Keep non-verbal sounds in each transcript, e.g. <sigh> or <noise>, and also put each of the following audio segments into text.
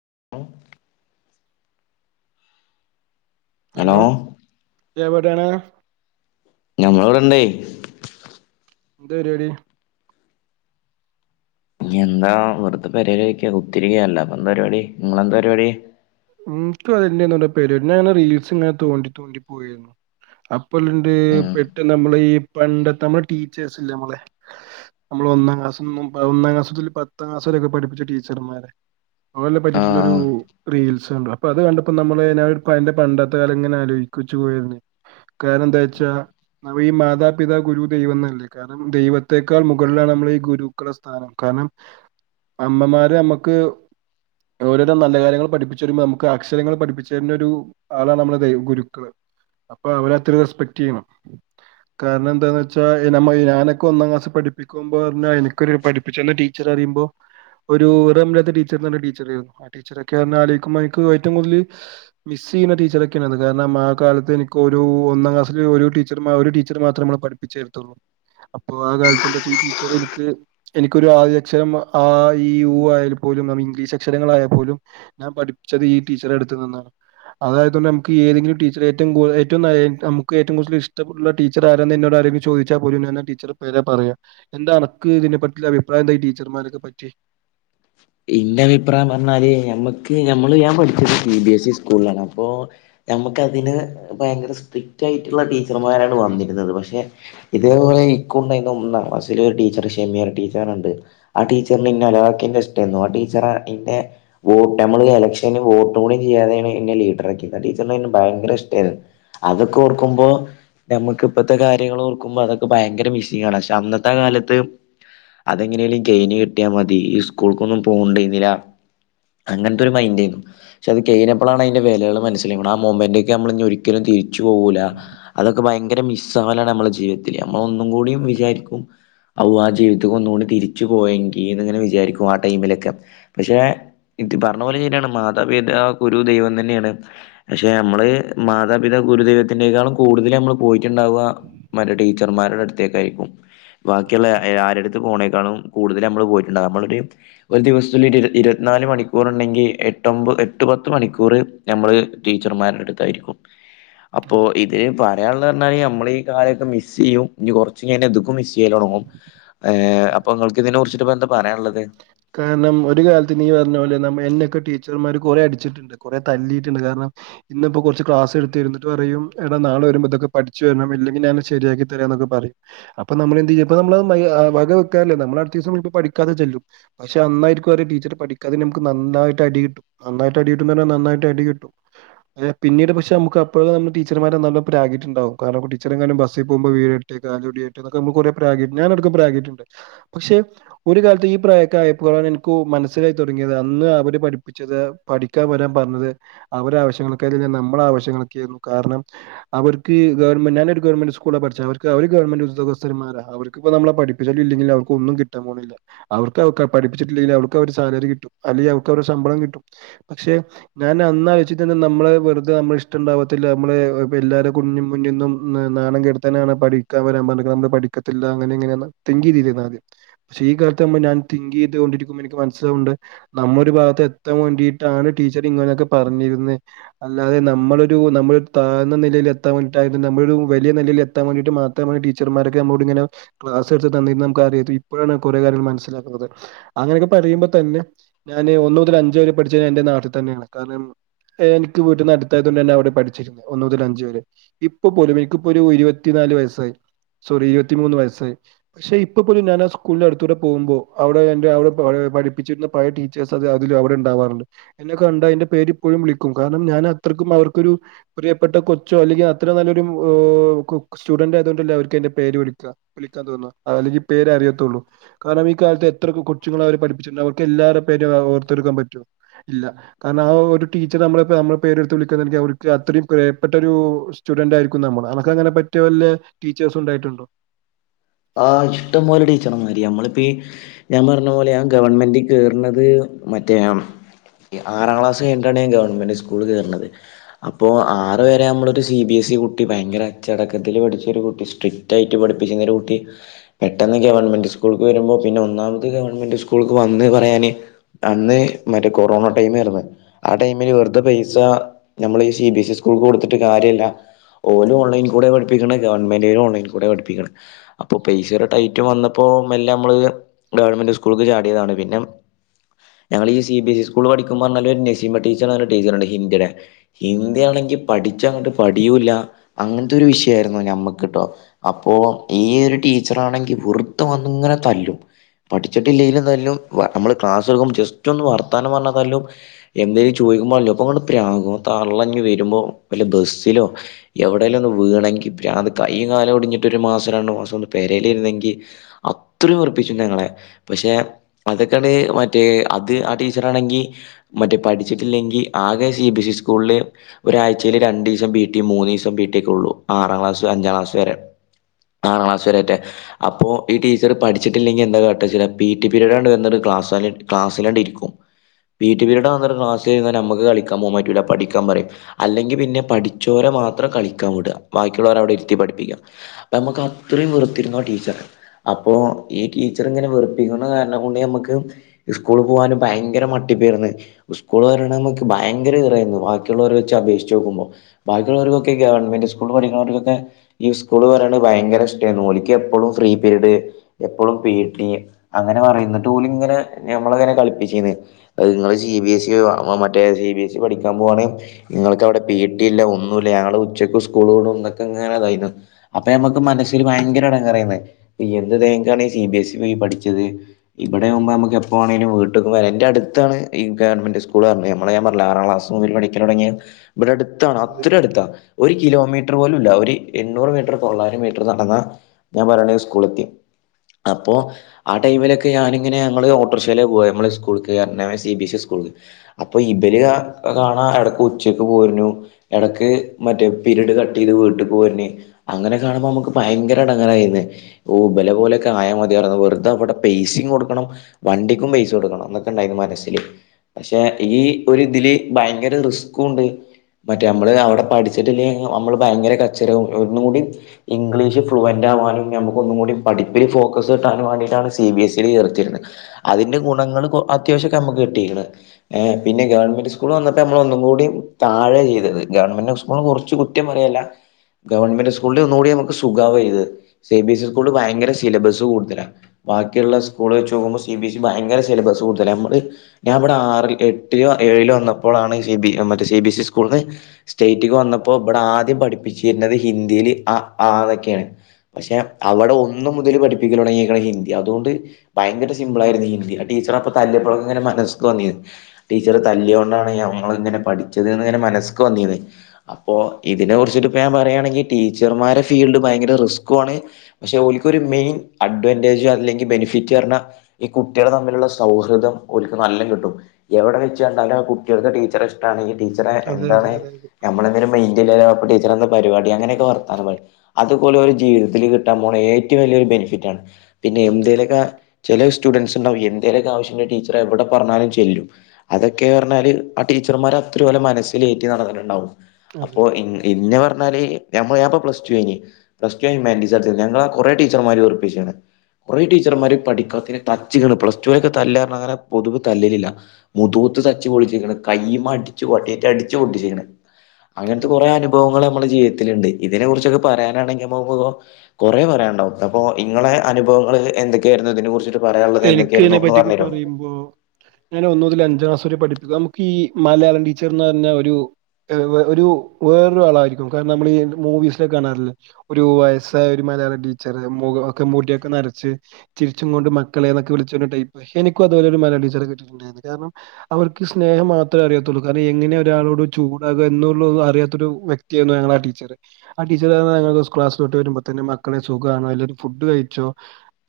<unintelligible> Hello എവിടെണ് ഞമ്മളിവിടെണ്ടേ എന്ത പരിപാടി ഇ എന്താ വെർതെ പെരേലിരിക്ക കുത്തിരികയല്ലോ അപ്പൊ എന്താ പരിപാടി നിങ്ങളെന്താ പരിപാടി എനക്കും അതെന്നാ പര്ങ്ങനെ റീൽസ് ഇങ്ങനെ തോണ്ടി തോണ്ടി പോയിരുന്നു പൊല്ണ്ട് ഉം പെട്ട് നമ്മളീ പണ്ടത്തെ നമ്മ ടീച്ചേഴ്സ് ഇല്ലെ നമ്മളെ നമ്മള് ഒന്നാം ക്ലാസ്സ്ന്നും ഒന്നാം ക്ലാസ്സുതല് പത്താം ക്ലാസ് വരെയൊക്കെ പഠിപ്പിച്ച ടീച്ചർമാരെ ഓലെ ആഹ് പറ്റിട്ടുല്ലൊരൂ ആഹ് റീൽ അപ്പൊ അത് കണ്ടപ്പോ നമ്മള് <unintelligible> പണ്ടത്തെ കാലം ഇങ്ങനെ ആലോയികിച്ചു പോയിരുന്നു കാരണം എന്താച്ചാ ഈ മാതാപിതാ ഗുരു ദൈവം ന്നല്ലേ കാരണം ദൈവത്തേക്കാൾ മുകളിലാണ് നമ്മളെ ഈ ഗുരുക്കള സ്ഥാനം കാരണം അമ്മമാര് നമ്മുക്ക് ഓരോര നല്ല കാര്യങ്ങൾ പഠിപ്പി ചൊരുമ്പോ മ്മക്ക് അക്ഷരങ്ങൾ പഠിപ്പിച്ചുതര്നൊരു ആളാണ് നമ്മളെ ദൈവ ഗുരുക്കള് അപ്പ അവരെ അത്രിം റെസ്‌പെക്ട് ചെയ്യണം കാരണെന്താന്ന്ച്ചാ നമ്മയി ഞാനൊക്കെ ഒന്നാം ക്ലാസ്സി പഠിപ്പിക്കുമ്പോ ർഞ്ഞാ ഇൻക്കൊരു പഠിപ്പിച്ചള്ള ടീച്ചറ് റിമ്പോ ഒരു റംലത് ടീച്ചർ ന്നർഞ ടീച്ചറ് ആ ടീച്ചറൊക്കെർഞ്ഞാല് കമ്മയ്ക്ക് ഏറ്റവും കൂടുതൽ മിസ് ചെയ്യുന്ന ടീച്ചറൊക്കെയാണ്ത് കാരണം ആ കാലത്ത് എനിക്ക് ഒരൂ ഒന്നാം ക്ലാസ്സില് ഓരോ ടീച്ചർ ഒരു ടീച്ചർ മാത്രേ നമ്മൾ പഠിപ്പിച്ചുരത്തുള്ളൂ അപ്പൊ ആ കാലത്ത് എന്താച്ചാ ഈ ടീച്ചർ എനിക്ക് എനിക്കൊരു ആദ്യ അക്ഷരം ആ ഇ ഊ ആയൽ പോലും ന ഇംഗ്ലീഷ് അക്ഷരങ്ങള ആയാ പോലും ഞാൻ പഠി ചതീ ടീച്ചറെടുത് നിന്നാണ് അതായതൊണ്ട് നമുക്ക് ഏതെങ്കിലും ടീച്ചർ ഏറ്റവും ഏറ്റവും നമുക്ക് ഏറ്റവും കൂടുതൽ ഇഷ്ടട്ടുള്ള ടീച്ചറ് ആരാണെന്ന് എന്നോട് ആരെങ്കി ചോദിച്ചാ പോലും ഞാൻ ടീച്ചർ പേരാ പറയാ എന്താ അനക്ക്‌ ഇതിനെപറ്റിള്ള അഭിപ്രായംന്താ ടീച്ചർമാരൊക്കെ പറ്റി ഇന്റെ അഭിപ്രായം പർഞ്ഞാല് ഞമ്മക്ക് ഈ ഞമ്മള് ഞാൻ പഠിച്ചത് സി ബി എസ് ഇ സ്കൂളിലാണ് അപ്പോ ഞമ്മുക്കതിന് ഭയങ്കര സ്ട്രിക്റ്റ് ആയിട്ടുള്ള ടീച്ചർമാരാണ് വന്നിരുന്നത് പക്ഷെ ഇതേപോലെ ഇൻക്കുണ്ടായിനി ഒന്നാം ക്ലാസ്സില് ഒരു ടീച്ചർ ഷെമിറ ടീച്ചറ് പർഞ്ഞാണ്ട് ആ ടീച്ചറിന് ഇന്നെ അലാക്കിന്റെ കെന്നു ആ ടീച്ചറെ ഇന്റെ വോട്ട് നമ്മൾ എലക്ഷന് വോട്ട് ചെയ്യാതെയാണ് ലീഡർക്കിയത് ആ ടീച്ചർന് ഇന്നെ ഭയങ്കര ഇഷ്ടെന്നു അതൊക്കെ ഓർക്കുമ്പോ നമ്മുക്ക് ഇപ്പോഴത്തെ കാര്യങ്ങൾ ഓക്കുമ്പോ അതൊക്കെ ഭയങ്കര മിസ്സിംങ്ങ് ആണ് പക്ഷെ അന്നത്തെ കാലത്ത് അതെങ്ങനെയെലും കെയിന് കിട്ടിയാൽ മതിഈസ് സ്കൂൾക്കൊന്നും പോകണ്ടേര്ന്നില അങ്ങനത്തെ ഒരു മൈൻഡ്യേനു പക്ഷെ അത് കഴിഞ്ഞപ്പളാണ് അയിന്റെ വിലേള് മനസ്സിലായിക്ക്ണു ആ മൊമെന്റക് നമ്മൾ ഒരിക്കലും തിരിച്ചു പോകൂല അതൊക്കെ ഭയങ്ക മിസ്സകലാണ് നമ്മുടെ ജീവിതത്തില് നമ്മള് ഒന്നും കൂടി അതെ വിചാരിക്കും അള്ളാ ആ ജീവിത ത്കൊന്നൂടി തിരിച്ചു പോയെങ്കിന്ന്ങ്ങനെ വിചാരിക്കും ആ ടൈമിലൊക്കെ പക്ഷെത് പറഞ്ഞ പോലെ ശരിയാണ് മാതാപിത ഗുരു ദൈവം തന്നെയാണ് പക്ഷെ നമ്മള് മാതാപിത ഗുരു ദൈവത്തിന്റെേക്കാളും കൂടുതൽ നമ്മള് പോയിട്ടുണ്ടാവുക മറ്റേ ടീച്ചർമാരുടെ അടുത്തേക്കായിരിക്കും ബാക്കിയുള്ള സത്യം സത്യം ആരട്ത്ത് പോണേക്കാളും കൂടുതല് നമ്മള് പോയിട്ട് ണ്ടാവ് നമ്മളൊര് ഒര് ദിവസത്തില് ഒര് ഇരവത്ത്നാല് മണിക്കൂറ് ഇണ്ടെങ്കിൽ എട്ടൊമ്പ എട്ട് പത്ത് മണിക്കൂറ് നമ്മള് ടീച്ചർമാര് ടെടുത്തായിരിക്കും. അപ്പൊ അതെ ഇതെ പറയാള്ള് എന്തായി നമ്മളി ഈ കാര്യക്കെ മിസ്സ്‌യ്യും. ഇഞ്ഞ് കൊർച്ച് കഴിഞ്ഞാ ഇത്ക്കു മിസ്സ്‌യ്യല് തൊടങ്ങും. ഏഹ് അതെ അപ്പ ഇങ്ങൾക്ക്‌ ഇതിനെ കുറിച്ചിട്ട് ഇപ്പ എന്താ പറയാള്ളത്? കാരണം ഒരു കാലത്ത് നീ പറഞ്ഞ പോലെ നമ്മ എന്നൊക്കെ ടീച്ച് ച്ചർമാര് കൊറേ അടിച്ചിട്ട്ണ്ട്. കൊറേ തല്ലിയിട്ട്ണ്ട്. കാരണം ഇന്ന് ഇപ്പ കൊർച്ച് ക്ലാസ്സ്‌ എടുത്തിരുന്നിട്ട് പറയും എടാ നാളെ വരുമ്പോ ഇതക്കെ പഠുച്ചു വരണം ഇല്ലെങ്കിൽ ഞാൻ ന്നെ ശെരിയാക്കി തരാന്നക്കെ പറിം. അപ്പ നമ്മളെന്ത്യ്യ അപ്പ നമ്മളത് മൈ ആഹ് വകവെക്കാല്ല്യ നമ്മള അട്ത്തീസം വീണ്ടും പഠിക്കാതെ ചെല്ലും. പക്ഷെ അന്നായിരിക്കു ഒര് ടീച്ചറ് പഠിക്കാതെ നമ്ക്ക്‌ നന്നായിട്ട് അടി കിട്ടും നന്നായിട്ട് അടി കിട്ടുന്നർഞ്ഞ നന്നായിട്ട് അടി കിട്ടും. ഏഹ് പിന്നീട് പക്ഷേ നമ്ക്ക് അപ്പോഴൊന്നും നമ്മള് ടീച്ചർമാരെ നല്ല പ്രാഗീട്ട്ണ്ടാവും കാരണം ടീച്ചറെങ്ങാനും ബസ്സിൽ പോവുമ്പോ വീഴട്ടെ കാലോടിയട്ടെ എന്നൊക്കെ നമ്മള് കൊറേ പ്രാഗീട്ട്ണ്ട് ഞാനടക്കം പ്രാഗിയിട്ട്ണ്ട്. പക്ഷെ ഒരു കാലത്ത് ഈ പ്രായ ക്കായപ്പോളാണ് എനിക്ക് ഉ മനസ്സിലായി തൊടങ്ങിയത്. അന്ന് അവര് പഠിപ്പിച്ചത് പഠിക്കാൻ വരാൻ പറഞ്ഞത് അവര ആവശ്യങ്ങൾ ക്കായിട്ടല്ല നമ്മളെ ആവശ്യങ്ങൾക്കേര്ന്നു. കാരണം അവര്ക്ക് ഗവർമെ ഞാനൊര് ഗവൺമെന്റ് സ്കൂളിലാ പഠിച്ചത് അവർക്ക് അവര് ഗവൺമെന്റ് ഉദ്യോഗസ്ഥന്മാരാ അവർക്കിപ്പോ നമ്മളെ പഠിപ്പിച്ചാലും ഇല്ലെങ്കിലും അവർക്ക് ഒന്നും കിട്ടാൻ പോകുന്നില്ല അവർ ഇപ്പ അവർക്ക പഠിപ്പിച്ചിട്ടില്ലേലും അവർക്ക് അവരെ സാലറി കിട്ടും. അല്ലെ അവർക്ക് അവരെ ശമ്പളം കിട്ടും. പക്ഷെ ഞാൻ അന്നാലോയിച്ചിട്ട്ണ്ട് നമ്മള് വെറുത നമ്മളെ ഇഷ്ടണ്ടാവത്തില്ല നമ്മളെ ഇപ്പ എല്ലാരെ കുഞ്ഞു മുന്നിന്നും നാണം കെടുത്താനാണ് പഠിക്കാൻ വരാൻ പറഞ്ഞ്ക്ക്ണ് അന്ന് പഠിക്കത്തില്ല അങ്ങനെ ഇങ്ങനെന്ന് എത്തെങ്കി രീതി നിന്നമതി. പക്ഷേ ഈ കാലത്ത് നമ്മ ഞാൻ തിങ്ക്യ്തുകൊണ്ടിരിക്കുമ്പ എനിക്ക് മനസിലാവ്ണ്ട് നമ്മൊര് ഭാഗത്ത് എത്താൻ വേണ്ടീട്ടാണ് ടീച്ചറ് ഇങ്ങനൊക്കെ പറഞ്ഞിരുന്നെ അല്ലാതെ നമ്മളൊരു നമ്മൾ താഴ്ന്ന നിലയിൽ എത്താൻ വേണ്ടിട്ടായിര്ന്നില്ല നമ്മളൊരു വെലിയ നെലയിൽ എത്താൻ വേണ്ടിയിട്ട് മാത്രമാണ് ടീച്ചർമാരൊക്കെ നമ്മളോട് ഇങ്ങനെ ക്ലാസ് എടുത്ത് തന്നിന്ന് നമുക്ക് അറിയത്. ഇപ്പോഴാണ് കൊറേ കാര്യങ്ങള് മനസ്സിലാ <unintelligible> അങ്ങനെയൊക്കെ പറിയുമ്പ തന്നെ ഞാന് ഒന്നു മുതൽ അഞ്ച് വരെ പഠിച്ചത് എന്റെ നാട്ടിൽ തന്നെയാണ്. കാരണം എനിക്ക് വീട്ടിന്ന് അടുത്തായതുകൊണ്ടന്നെ അവിടെ പഠിച്ചിരിക്ക്ന്നെ ഒന്നു മുതൽ അഞ്ച് വരെ ഇപ്പ പോലും എനിക്കിപ്പോ ഒരു ഇരുവത്തി നാല് വയസ്സായി സോറി ഇരുവത്തി മൂന്ന് വയസ്സായി. പക്ഷെ ഇപ്പ പോലും ഞാന് ആ സ്കൂളിന്റെ അടുത്തുകൂടെ പോവുമ്പോ അവിടെ എന്റെ അവിടെ പഴേയ പഠിപ്പിച്ചിരുന്ന പഴയ ടീച്ചേഴ്സൊക്കെ അതിക അവിടെ ഉണ്ടാവാറ്ണ്ട്. എന്നെ കണ്ടാ എന്റെ പേര് ഇപ്പോഴും വിളിക്കും കാരണം ഞാനഅത്രക്കും അവർക്കൊരു പ്രിയപ്പെട്ട കൊച്ചോ അല്ലെങ്കിൽ അത്ര നല്ലൊരു മോ ഹ് കു സ്റ്റുഡന്റ് ആയതോണ്ടല്ല അവർക്ക് എന്റെ പേര് വിളിക്ക് വിളിക്കാൻ തോന്ന് അതല്ലെങ്കിൽ പേര് അറിയത്തുള്ളൂ. കാരണം ഈ ഇക്കാലത്ത് എത്രക്ക് കൊച്ചുങ്ങളെ അവര് പഠിപ്പിച്ചിട്ടുണ്ടാവും അവർക്ക് എല്ലാരെ പേര് ആ ഓർത്തെടുക്കാൻ പറ്റോ? ഇല്ല കാരണം ആ ഒരു ടീച്ചറ് നമ്മളപ്പ നമ്മള് പേരെടുത്തു വിളിക്കന്നുണ്ടെങ്കി അവർക്ക് അത്രയും പ്രീയപ്പെട്ട ഒരു സ്റ്റുഡന്റ് ആയിരിക്കും നമ്മള്. അനക്ക് അങ്ങനെ പറ്റിയ വല്ല ടീച്ചേഴസ് ഉണ്ടായിട്ടുണ്ടോ? ആ ഇഷ്ടം പോലെ ടീച്ചർമാര് നമ്മളിപ്പ ഈ ഞാൻ പറഞ്ഞ പോലെ ഞാൻ ഗവൺമെന്റി കേറ്ണത് മറ്റേ അം ആറാം ക്ലാസ്സ് കഴിഞ്ഞിട്ടാണ് ഞാൻ ഗവൺമെന്റ് സ്കൂള് കേറ്ണത് അപ്പോ ആറ് വരെ അമ്മളൊരു സി ബി എസ് ഇ കുട്ടി ഭയങ്കര അച്ചടക്കത്തില് പഠിച്ചൊ ര് കുട്ടി സ്ട്രിക്റ്റ് ആയിട്ട് പഠിപ്പിക്കുന്നൊരു കുട്ടി പെട്ടെന്ന് ഗവൺമെന്റ് സ്കൂൾക്ക് വെ രുമ്പോ പിന്നെ ഒന്നാമത് ഗവൺമെന്റ് സ്കൂൾക്ക് വന്ന് പറയാന് അന്ന് മറ്റേ കൊറോണ ടൈമേര്ന്നു. ആ ടൈമില് വെറുതെ പെയിസ നമ്മള് ഈ സി ബി എസ് ഇ സ്കൂൾക്ക് കൊടുത്തിട്ട് കാര്യല്ല ഓനും ഓൺലൈൻ കൂടെ പഠിപ്പിക്കണേ ഗവൺമെന്റിനെ ഓൺലൈൻ കൂടെ പഠിപ്പിക്ക്ണെ അപ്പൊ പെയിസടെ ടൈറ്റു വന്നപ്പോ മെല്ലെ അമ്മള് ഗവൺമെന്റ് സ്കൂൾ ക്ക് ചാടിയതാണ്. പിന്നെ ഞങ്ങളി ഈ സി ബി എസ് ഇ സ്കൂളിൽ പഠിക്കുമ്പർഞ്ഞാല് ഒരു നസീമ ടീച്ചറ്ർ ഞ്ഞ ടീച്ചറ്ണ്ട് ഹിന്ദിടെ, ഹിന്ദി ആണെങ്കി പഠിച്ച അങ്ങോട്ട് പഠിയൂല്ല. അങ്ങൻത്തെ ഒരു വിഷയായിരുന്നു ഞമ്മക്ക്ട്ടോ അപ്പോ ഈ ഒരു ടീച്ചറാണെങ്കി വെർതെ വന്നിങ്ങനെ തല്ലും. പഠിച്ചിട്ടില്ലെലും തല്ലും നമ്മള് ക്ലാസ് എടുക്കുമ്പോ ജസ്റ്റ് ഒന്ന് വർത്താനം പറഞ്ഞാ തല്ലും. എന്തേലും ചോയ്ക്കുമ്പല്ലും. അപ്പ നമ്മൾ പ്രാകും ആ തള്ളഞ് വരുമ്പോ വല്ല ബസ്സിലോ എവടെലും ഒന്ന് വീണങ്കി പ്രാന്ത് കൈയും കാലും ഒടിഞ്ഞിട്ടൊര് മാസ് സൊ രണ്ടുമാസൊ ഒന്നു പെരേലിരുന്നെങ്കിൽ അത്രയും വെറുപ്പിച്ണ്ട് ഞങ്ങളെ. പക്ഷെ അതൊക്കേണ്ട് മറ്റ് അത് ആ ടീച്ചറാണെങ്കി മറ്റെ പഠിച്ചിട്ടില്ലെങ്കിൽ ആകെ സി ബി എസ് ഇ സ്കൂളില് ഒരാഴ്ചേൽ രണ്ടു ദിവസം പി ടി മൂന്ന് ദിവസം പി ടി ഒക്കെ ഒള്ളൂ ആറാം ക്ലാസ് അഞ്ചാം ക്ലാസ് വരെ. ആറാം ക്ലാസ് വരെയൊക്കെ. അപ്പോ ഈ ടീച്ചറ് പഠിച്ചിട്ടില്ലെങ്കി എന്താ കാട്ടാച്ചാല് പി ടി പീരീഡാണ്ട് വന്നിട്ട് ക്ലാസാല് ക്ലാസിലാണ്ട് ഇരിക്കും. പി ടി പീരീഡ വന്ന്ട്ട് ക്ലാസ്സിലിരുന്നാൽ നമുക്ക് കളിക്കാൻ പോകാൻ പറ്റൂല്ല പഠിക്കാൻ പറിം. അല്ലെങ്കി പിന്നെ പഠിചോരെ മാത്രം കളിക്കാൻ വിടാ. ബാക്കിയുള്ളവരെ അവിടെ ഇരുത്തി പഠിപ്പിക്കാ. അപ്പ നമുക്ക അത്രിം വെറുത്തിരുന്നു ആ ടീച്ചറെ. അപ്പോ ഈ ടീച്ചർ ഇങ്ങനെ വെറുപ്പിക്ണ കാരണം കൊണ്ട് ഞമക്ക് സ്കൂൾ പോകാൻ ഭയങ്കര മട്ടിപ്പേര്ന്ന് സ്കൂൾ വര്ണ ഞമക്ക് ഭയങ്കര ഈറേരുന്നു. ബാക്കിയുള്ളവരെ വെച്ച് അപേക്ഷിച്ച് നോക്കുമ്പം. ബാക്കിയുള്ളവർക്കൊക്കെ ഗവൺമെന്റ് സ്കൂൾ പഠിക്കുന്നവർക്കൊക്കെ ഈ സ്കൂള് ന്നു പറയണ ഭയങ്കര ഷ്ടേന്നു. ഓല്ക്ക്‌ എപ്പളും ഫ്രീ പിരീഡ് എപ്പളും പി ടി അങ്ങനെ പറയും. ഇന്നട്ട് ഓല് ഇങ്ങനെ ഞമ്മളങ്ങനെ കളിപ്പിച്ചീന്ന്. അഹ് ഇങ്ങൾ സി ബി എസ് ഇ മറ്റേ സി ബി എസ് ഇ പഠിക്കാൻ പോവാണ് ഇങ്ങൾക്ക് അവിടെ പി ടി ഇല്ല ഒന്നുല്ല ഞങ്ങൾ ഉച്ചക്ക്‌ സ്കൂളു വുടുന്നൊക്കെ ഇങ്ങനതായിന്നു. അപ്പൊ ഞമ്മക്ക് മനസ്സി ൽ ഭയങ്കര എടങ്ങേറേന്ന്. എന്ത് തേങ്ങക്കാണ് ഈ സി ബി എസ് ഇ പോയി പഠിച്ചത് ഇവിടെയാവുമ്പം ഞമക്ക്‌ എപ്പ വേണേലും വീട്ടിക്കും വരാം. ഇന്റെ അട്ത്താണ് ഈ ഗവൺമെന്റ് സ്കൂള് പറഞ്ഞത് ഞമ്മളെ ഞാൻ പറിഞ്ഞില്ലേ ആറാം ക്ലാസ് മുതൽ പഠിക്കലു തുടങ്ങിയ ഇവിടെ അടുത്താണ് അതെ അത്രിം അടുത്താ ഒരു കിലോമീറ്റർ പോലും ഇല്ല. ഒ ട്ടി എണൂറ് മീറ്റർ തൊള്ളായിരം മീ റ്റ്റ് നടന്നാ ഞാൻ പറിണ ഈ സ്കൂളെത്തി. അപ്പോ ആ ടൈമിലൊക്കെ ഞാനിങ്ങനെ ഞങ്ങള് ഓട്ടോറിക്ഷയിലാ പോവ ഞമ്മളെ സ്കൂൾക്ക് അർണെ സി ബി എസ് ഇ സ്കൂള്ക്ക്. അപ്പ ഇവര് ആ കാണാ എടക്ക്‌ ഉച്ചക്ക് പോര്നു. എടക്ക് മറ്റേ പിരീഡ് കട്ട് ചെയ്ത് വീട്ട്ക്ക് പോര്ന്. അങ്ങന്യൊക്കെ കാണുമ്പോ മ്മ ക്ക് ഭയങ്കര എടങ്ങാറായിന്ന്. ഓഹ് ഇബലെ പോലൊക്കെ ആയാൽ മതിയാർന്നു. വെർതെ അവിടെ പെയ്‌സിം കൊടുക്കണം വണ്ടിക്കും പൈസ കൊടുക്കണം എന്നൊക്കെ ഉണ്ടായിന്നു മനസ്സില്. പക്ഷെ ഈ ഒരു ഇതില് ഭയങ്കര റിസ്കും ഉണ്ട് മറ്റേ നമ്മള് അവിടെ പഠിച്ചിട്ടില്ലെ നമ്മള് ഭയങ്കര കച്ചറയാവും. ഒന്നൂടിം ഇംഗ്ലീഷ് ഫ്ലുവന്റ് ആവാനും ഞമക്ക് ഒന്നും കൂടി പഠിപ്പിൽ ഫോക്കസ് കിട്ടാനും വേണ്ടിട്ടാണ് സി ബി എസ് സിയിൽ ചേർത്തിരുന്നെ. അതിന്റെ ഗുണങ്ങൾ കോ അത്യാവശ്യൊക്കെ നമുക്ക്‌ കിട്ടീക്ണ്. ഏഹ് പിന്നെ ഗവൺമെന്റ് സ്കൂൾ വന്നപ്പോ നമ്മള് ഒന്നും കൂടി താഴാ ചെയ്തത്. ഗവൺമെന്റ് സ്കൂളിനെ കുറച്ച് കുറ്റം പറയ്യല്ല ഗവൺമെന്റ് സ്കൂളിൽ ഒന്നുംകൂടി നമ്മ സുഖാവാ ചെയ്തത്. ഇത് C B S E school ഭയങ്കര സിലബസ് കൂടുതലാ. ബാക്കിള്ള സ്കൂള് വച്ച് നോക്കുമ്പം സി ബി എസ് ഇ ഭയങ്കര സിലബസ് കൂടുതലാ നമ്മള് ഞാൻ ഇവിടെ ആറി എട്ടിലോ ഏഴിലോ വന്നപ്പോളാണ് സി ബി മറ്റേ സി ബി എസ് ഇ സ്കൂളിന് സ്റ്റേറ്റ് ക്ക് വന്നപ്പോ ഇബടെ ആദ്യം പഠിപ്പിച്ചിര്ന്നത് ഹിന്ദീല് അ ആ തൊക്കേണ്. പക്ഷെ അവടെ ഒന്ന് മുതൽ പഠിപ്പിക്കലു തൊടങ്ങീക്ണ് ഈ ഹിന്ദി. അതോണ്ട് ഭയങ്കര സിമ്പിൾ ആയിരുന്നു ഹിന്ദി. ആ ടീച്ചർ അപ്പൊ തല്ലിയപ്പോളക്കെങ്ങനെ മനസ്ക്ക് വന്നിരുന്നു. ടീച്ചർ തല്ലിയോണ്ടാണ് ഞമ്മൾ ഇങ്ങനെ പഠിച്ചത് ന്ന് ഇങ്ങനെ മനസ്ക്ക് വന്നീന്ന്. അപ്പോ ഇതിനെ കുറിച്ചിട്ട് ഇപ്പ ഞാൻ പറയാണെങ്കി ടീച്ചർമാരെ ഫീൽഡ് ഭയങ്കര റിസ്കുവാണ് പക്ഷെ ഓൽക്കൊരു മെയിൻ അഡ്വാന്റെജ് അല്ലെങ്കിൽ ബെനിഫിറ്റ് പർഞ്ഞാ ഈ കുട്ടികള് തമ്മിലുള്ള സൗഹൃദം ഓൽക്ക് നല്ലം കിട്ടും എവിടെ വെച്ച് കണ്ടാലും കുട്ടിയേൾക്ക്‌ ആ ടീച്ചറെ ഇഷ്ടാണെങ്കി ടീച്ചറേ അതെ അതെ എന്താണ് അതെ അതെ ഞമ്മള് എന്തേലും മെയി ൻ്റ് ഇല്ലല്ലോ അപ്പോ ടീച്ചർ അന്ന് പരിപാടി അങ്ങനെയൊക്കെ വർത്താനം പറിം അതുപോലെ ഓലെ ജീവിതത്തിൽ ക്ക് കിട്ടാൻ പോണ ഏറ്റവും വല്യൊരു ബെനഫിറ്റ് ആണ്. പിന്നെ അതെ എന്തേലൊക്കെ ചെലേ സ്റ്റുഡന്റ്സ് ണ്ടാവും എന്തേലൊക്കെ ആവശ്യണ്ടെ ടീച്ചർ എവിടെ പറഞ്ഞാലും ചെല്ലും അതൊക്കെ ർഞ്ഞാല് ആ ടീച്ചർമാര് അത്രേം മനസ്സ്ല് ഏറ്റി നടന്ന്ട്ട്ണ്ടാവും അതെ അപ്പോ അതെ ഇ ഇന്ന വർ ന്നാല് നമ്മ ഞ പ്പോ പ്ലസ് ടു കയ്ഞ് പ്ലസ് ടു <unintelligible> സയൻസ് ഞങ്ങള കൊറെ ടീച്ചർമാര് വെർപ്പിച്ച്ക്ക്‌ണ് കൊറെ ടീച്ചർമാര് പഠിക്കാത്തേന് തച്ച്ക്ക്‌ണ് പ്ലസ്ടുനൊക്കെ തല്ലർഞ അങ്ങനെ പൊതുവെ തല്ലലില്ല മുതുകത്ത് തച്ച് പൊളിച്ച്ക്ക്‌ണ് കയ്യ്മ്മെ അടിച്ച് വടിയേറ്റ് അടിച്ച് പൊട്ടിച്ച്ക്ക്‌ണ് അങ്ങൻത്തെ അതെ കൊറേ അതെ. അനുഭവങ്ങള് നമ്മളെ ജീ ത്തില്ണ്ട് ഇതിനെ കുറിച്ചൊക്കെ പറയാനാണെങ്കിൽ നമ്മക്ക് കൊറേ പറയാണ്ടാവും അപ്പോ ഇങ്ങളെ അനുഭവങ്ങൾ എന്തൊക്കെയായിരുന്നു ഇതിനെ കുറിച്ച് എനിക്ക് ഇതിനെ പറ്റിക്ക് പറയുമ്പോ ഞാൻ ഒന്നു മുതൽ അഞ്ചാം പഠിപ്പിക്ക നമ്മക്ക് ഈ മലയാളം ടീച്ചർന്ന് പറഞ്ഞ ഒരു ഒരു വേറൊരാളായിരിക്കും കാരണം നമ്മളീ മൂവീസിലൊക്കെ കാണാറില്ലേ ഒരു വയസ്സായ ഒരു മലയാളം ടീച്ചർ മുഖം മുടിയൊക്കെ നരച്ച് ചിരിച്ചും കൊണ്ട് മക്കളെ എന്നൊക്കെ വിളിച്ച് ടൈപ്പ് എനിക്കും അതുപോലെ ഒരു മലയാള ടീച്ചറെ കിട്ടിട്ടുണ്ടായിരുന്നു കാരണം അവർക്ക് സ്നേഹം മാത്രേ അറിയത്തുള്ളൂ കാരണം എങ്ങനെ ഒരാളോട് ചൂടകുക എന്നുള്ള അറിയാത്തരു വ്യക്തിയായിരുന്നു ഞങ്ങളെ ആ ടീച്ചർ ആ ടീച്ചറ് ഞങ്ങൾ ക്ലാസ് തോട്ട് വരുമ്പോ തന്നെ മക്കളെ സുഖമാണോല്ലാവരും ഫുഡ് കഴിച്ചോ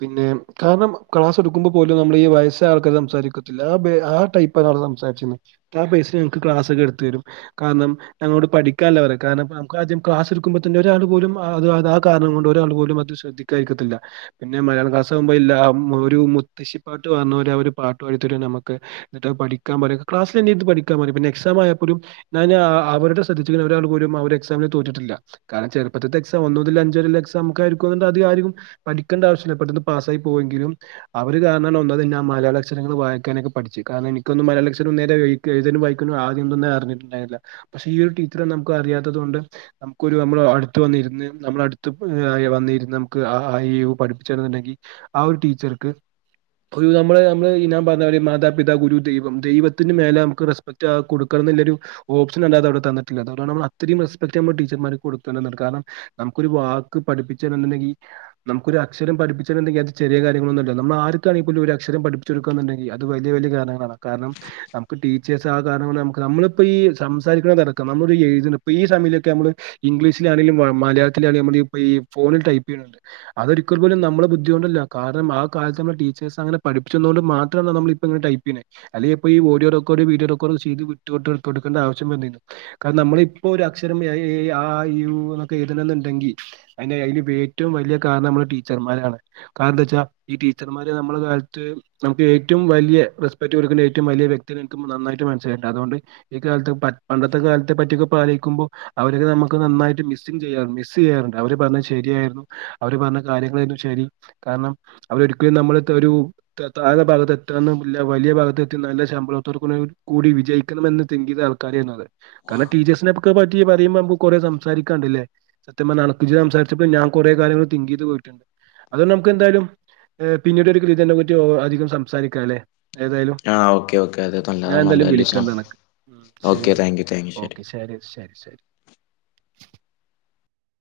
പിന്നെ കാരണം ക്ലാസ് എടുക്കുമ്പോ പോലും നമ്മളീ ഈ വയസ്സായ ആൾക്കാര് സംസാരിക്കത്തില്ല ആ ബേ ആ ടൈപ്പാണ് അവിടെ സംസാരിച്ചിര്ന്നത് ആ പൈസൽ ഞങ്ങക്ക് ക്ലാസ്സൊക്കെ എടുത്ത് തരും കാരണം ഞങ്ങളോട് പഠിക്കാനല്ല പറയാ കാരണം നമുക്ക് ആദ്യം ക്ലാസ് എടുക്കുമ്പോ തന്നെ ഒരാൾ പോലും അത് ആ കാരണം കൊണ്ട് ഒരാൾ പോലും അത് ശ്രദ്ധിക്കാതിരി ക്കത്തില്ല പിന്നെ മലയാം ക്ലാസ് ആകുമ്പോൾ എല്ലാം ഒരു മുത്തശ്ശിപ്പാട്ട് വന്നവരവര് ഒരു പാട്ട് പാടി തരും നമ്മക്ക് എന്നിട്ട് പഠിക്കാൻ പറയും ക്ലാസിൽ എഞ്ഞി ഇത് പഠിക്കാൻ പറയും പിന്നെ എക്സാം ആയാപ്പോലും ഞാൻ അവരുടെ സബ്ജെറ്റിൽ ഒരാള് പോലും അ ഒരു എക്സാമില് തോറ്റിട്ടില്ല കാരണം ചെറുപ്പത്തിത്തെ എക്സാം ഒന്നു മുതൽ അഞ്ച് വരെയുള്ള എക്സാം ഒക്ക ആയിരിക്കുംന്നു അത് ആരും പഠിക്കേണ്ട ആവശ്യമില്ല പെട്ടെന്ന് പാസ്സായി പോയ ങ്കിലും അവര് കാരണ ഒന്നത് ഇന്നെ ആ മലയാള അക്ഷരങ്ങള് വായിക്കാനൊക്കെ പഠിച്ചു കാരണം എനിക്കൊന്ന മലയാള അക്ഷരം നേരെ ഏതും വായിക്കാന ആദ്യംന്നും അറിഞ്ഞിട്ടുണ്ടായിരുന്നില്ല പക്ഷെ ഈ ഒരു ടീച്ചറെ നമു അറിയാത്തത് കൊണ്ട് നമുക്കൊരു നമ്മള്അടുത്ത് വന്നിരുന്ന് നമ്മള അടുത്ത് വന്നിരുന്ന് നമുക്ക് ആ ഈ ഊ പഠപ്പിച്ചു തരുന്ന് ണ്ടെങ്കിൽ ആ ഒരു ടീച്ചർക്ക് ഒരു നമ്മള് നമ്മള് ഞാൻ പറഞ്ഞ മാതാപിതാ ഗുരു ദൈവം ദൈവത്തിന്റെ മേല നമുക്ക് റെസ്പെക്റ്റ് കൊടുക്കണം എന്നൊരു ഓപ്ഷൻ അല്ലാതെ അവിടെ തന്നിട്ടില്ല അതോണ്ട് നമ്മൾ അത്രയും റെസ്പെക്ട് നമ്മൾ ടീച്ചർമാർക്ക് കൊടുക്കണന്ന്ണ്ട് കാരണം നമുക്കൊരു വാക്ക് പഠിപ്പിച്ചുണ്ടെങ്കിൽ നമുക്കൊരു അക്ഷരം പഠിപ്പിച്ചട്ടുണ്ടെങ്കിൽ അത് ചെറിയ കാര്യങ്ങളൊന്നുമല്ല നമ്മൾ ആർക്കാണേ പോലും ഒരു അക്ഷരം പഠിപ്പിച്ച കൊടുക്കുക എന്നുണ്ടെിൽ അത് വലിയ വലിയ കാരണങ്ങളാണ് കാരണം നമുക്ക്ടീച്ചേഴസ് ആ കാരണക്കൊണ്ട് നമക്ക് നമ്മളിപ്പോ ഈ സംസാരിക്കണടക്കം നമ്മൾ എഴുത്ണ് ഇപ്പ ഈ സയമൊക്കെ നമ്മള് ഇംഗ്ലീഷിലാണെങ്കിലും മലയാത്തിലണങ്കിലും നമ്മളീ ഇപ്പോ ഈ ഫോണിൽ ടൈപ്പ് ചെയ്യുന്നുണ്ട് അതൊരിക്കൽ പോലും നമ്മള് ബുദ്ധിയൊണ്ടല്ല കാരണം ആ കാലത്ത് നമ്മളെ ടീച്ചേഴ്സ് അങ്ങനെ പഠപ്പിച്ചതുകൊണ്ട് മാത്രമാണ് നമ്മളിപ്പംഇങ്ങനെ ടൈപ്പ് ചെയ്യ്ണെ അല്ലെങ്കി ഇപ്പൊ ഈ ഓഡിയോ റെക്കോർഡ് വീഡീയോ റെക്കോർഡ് ചെയ്ത് വിട്ടോണ്ട് കൊടുക്കണ്ട ആവശ്യം വന്നിനി കാരണം നമ്മളിപ്പോ ഒരു അക്ഷരം എ ഐ അ ആ ഇ ഈ ഉ ഊ എന്നൊക്കെ എഴുതണെന്നുണ്ടങ്കിൽ അയിന്റെ അയിന്റെ ഏറ്റവും വലിയ കാരണം നമ്മുടെ ടീച്ചർമാരാണ് കാരണം എന്താ വെച്ചാ ഈ ടീച്ചർമാരെ നമ്മുടെ കാലത്ത് നമുക്ക് ഏറ്റവും വലിയ റെസ്പെക്ട് കൊടുക്കേണ്ട ഏറ്റവും വലിയ വ്യക്തി നിങ്ങക്ക് നന്നായിട്ട് മനസ്സിലായിട്ടണ്ട് അതുകൊണ്ട് ഈ കാലത്ത് പണ്ടത്തെ കാലത്തെ പറ്റിയൊക്കെ ഇപ്പം ആലോയിക്കുമ്പോൾ അവരക്കെ നമുക്ക് നന്നായിട്ട് മിസ്സിങ് ചെയ്യാറ്ണ്ട് മിസ്റ്റ് ചെയ്യാറുണ്ട് അവര് പറഞ്ഞത് ശരിയായിരുന്നു അവര് പറഞ്ഞ കാര്യങ്ങളായിരുന്നു ശരി കാരണം അവരെ ഒരിക്കലും നമ്മൾ ഒരു താഴ്ന്ന ഭാഗത്ത് എത്താന്ന് വലിയ ഭാഗത്ത് എത്തി നല്ല ശമ്പളത്തോർ കൂടി വിജയിക്കണമെന്ന് തിങ്ക് ചെയ്ത് ആൾക്കാരായിരുന്നു അത് കാരണം ടിച്ചേഴ്സിനെക്കെ പറ്റി പറയുമ്പോ നമ്മക്ക് കുറെ സംസാരിക്കാണ്ട്ല്ലേ സത്യം പറഞ്ഞാ അനക്ക് ഇജ്ജ് സംസാരിച്ചപ്പോൾ ഞാൻ കുറെേ കാര്യങ്ങൾ തിങ്ക് ചെയ്തു പോയിട്ടുണ്ട് അതൊ നമുക്ക് എന്തായാലും പിന്നീട് ഒരു കൃതിനെ പറ്റി അധികം സംസാരിക്കാം അല്ലെ ഏതായാലും ആ ഓക്കെ ഓക്കേ അത് നല്ലതാ ഞാൻ എന്തായാലും നല്ലലിസ വിളിക്കണ്ട് അനക്ക് ഓക്കെ ശരിയാണ് താങ്ക് യു താങ്ക് യു ശരി ഓക്കെ ശരി <unintelligible>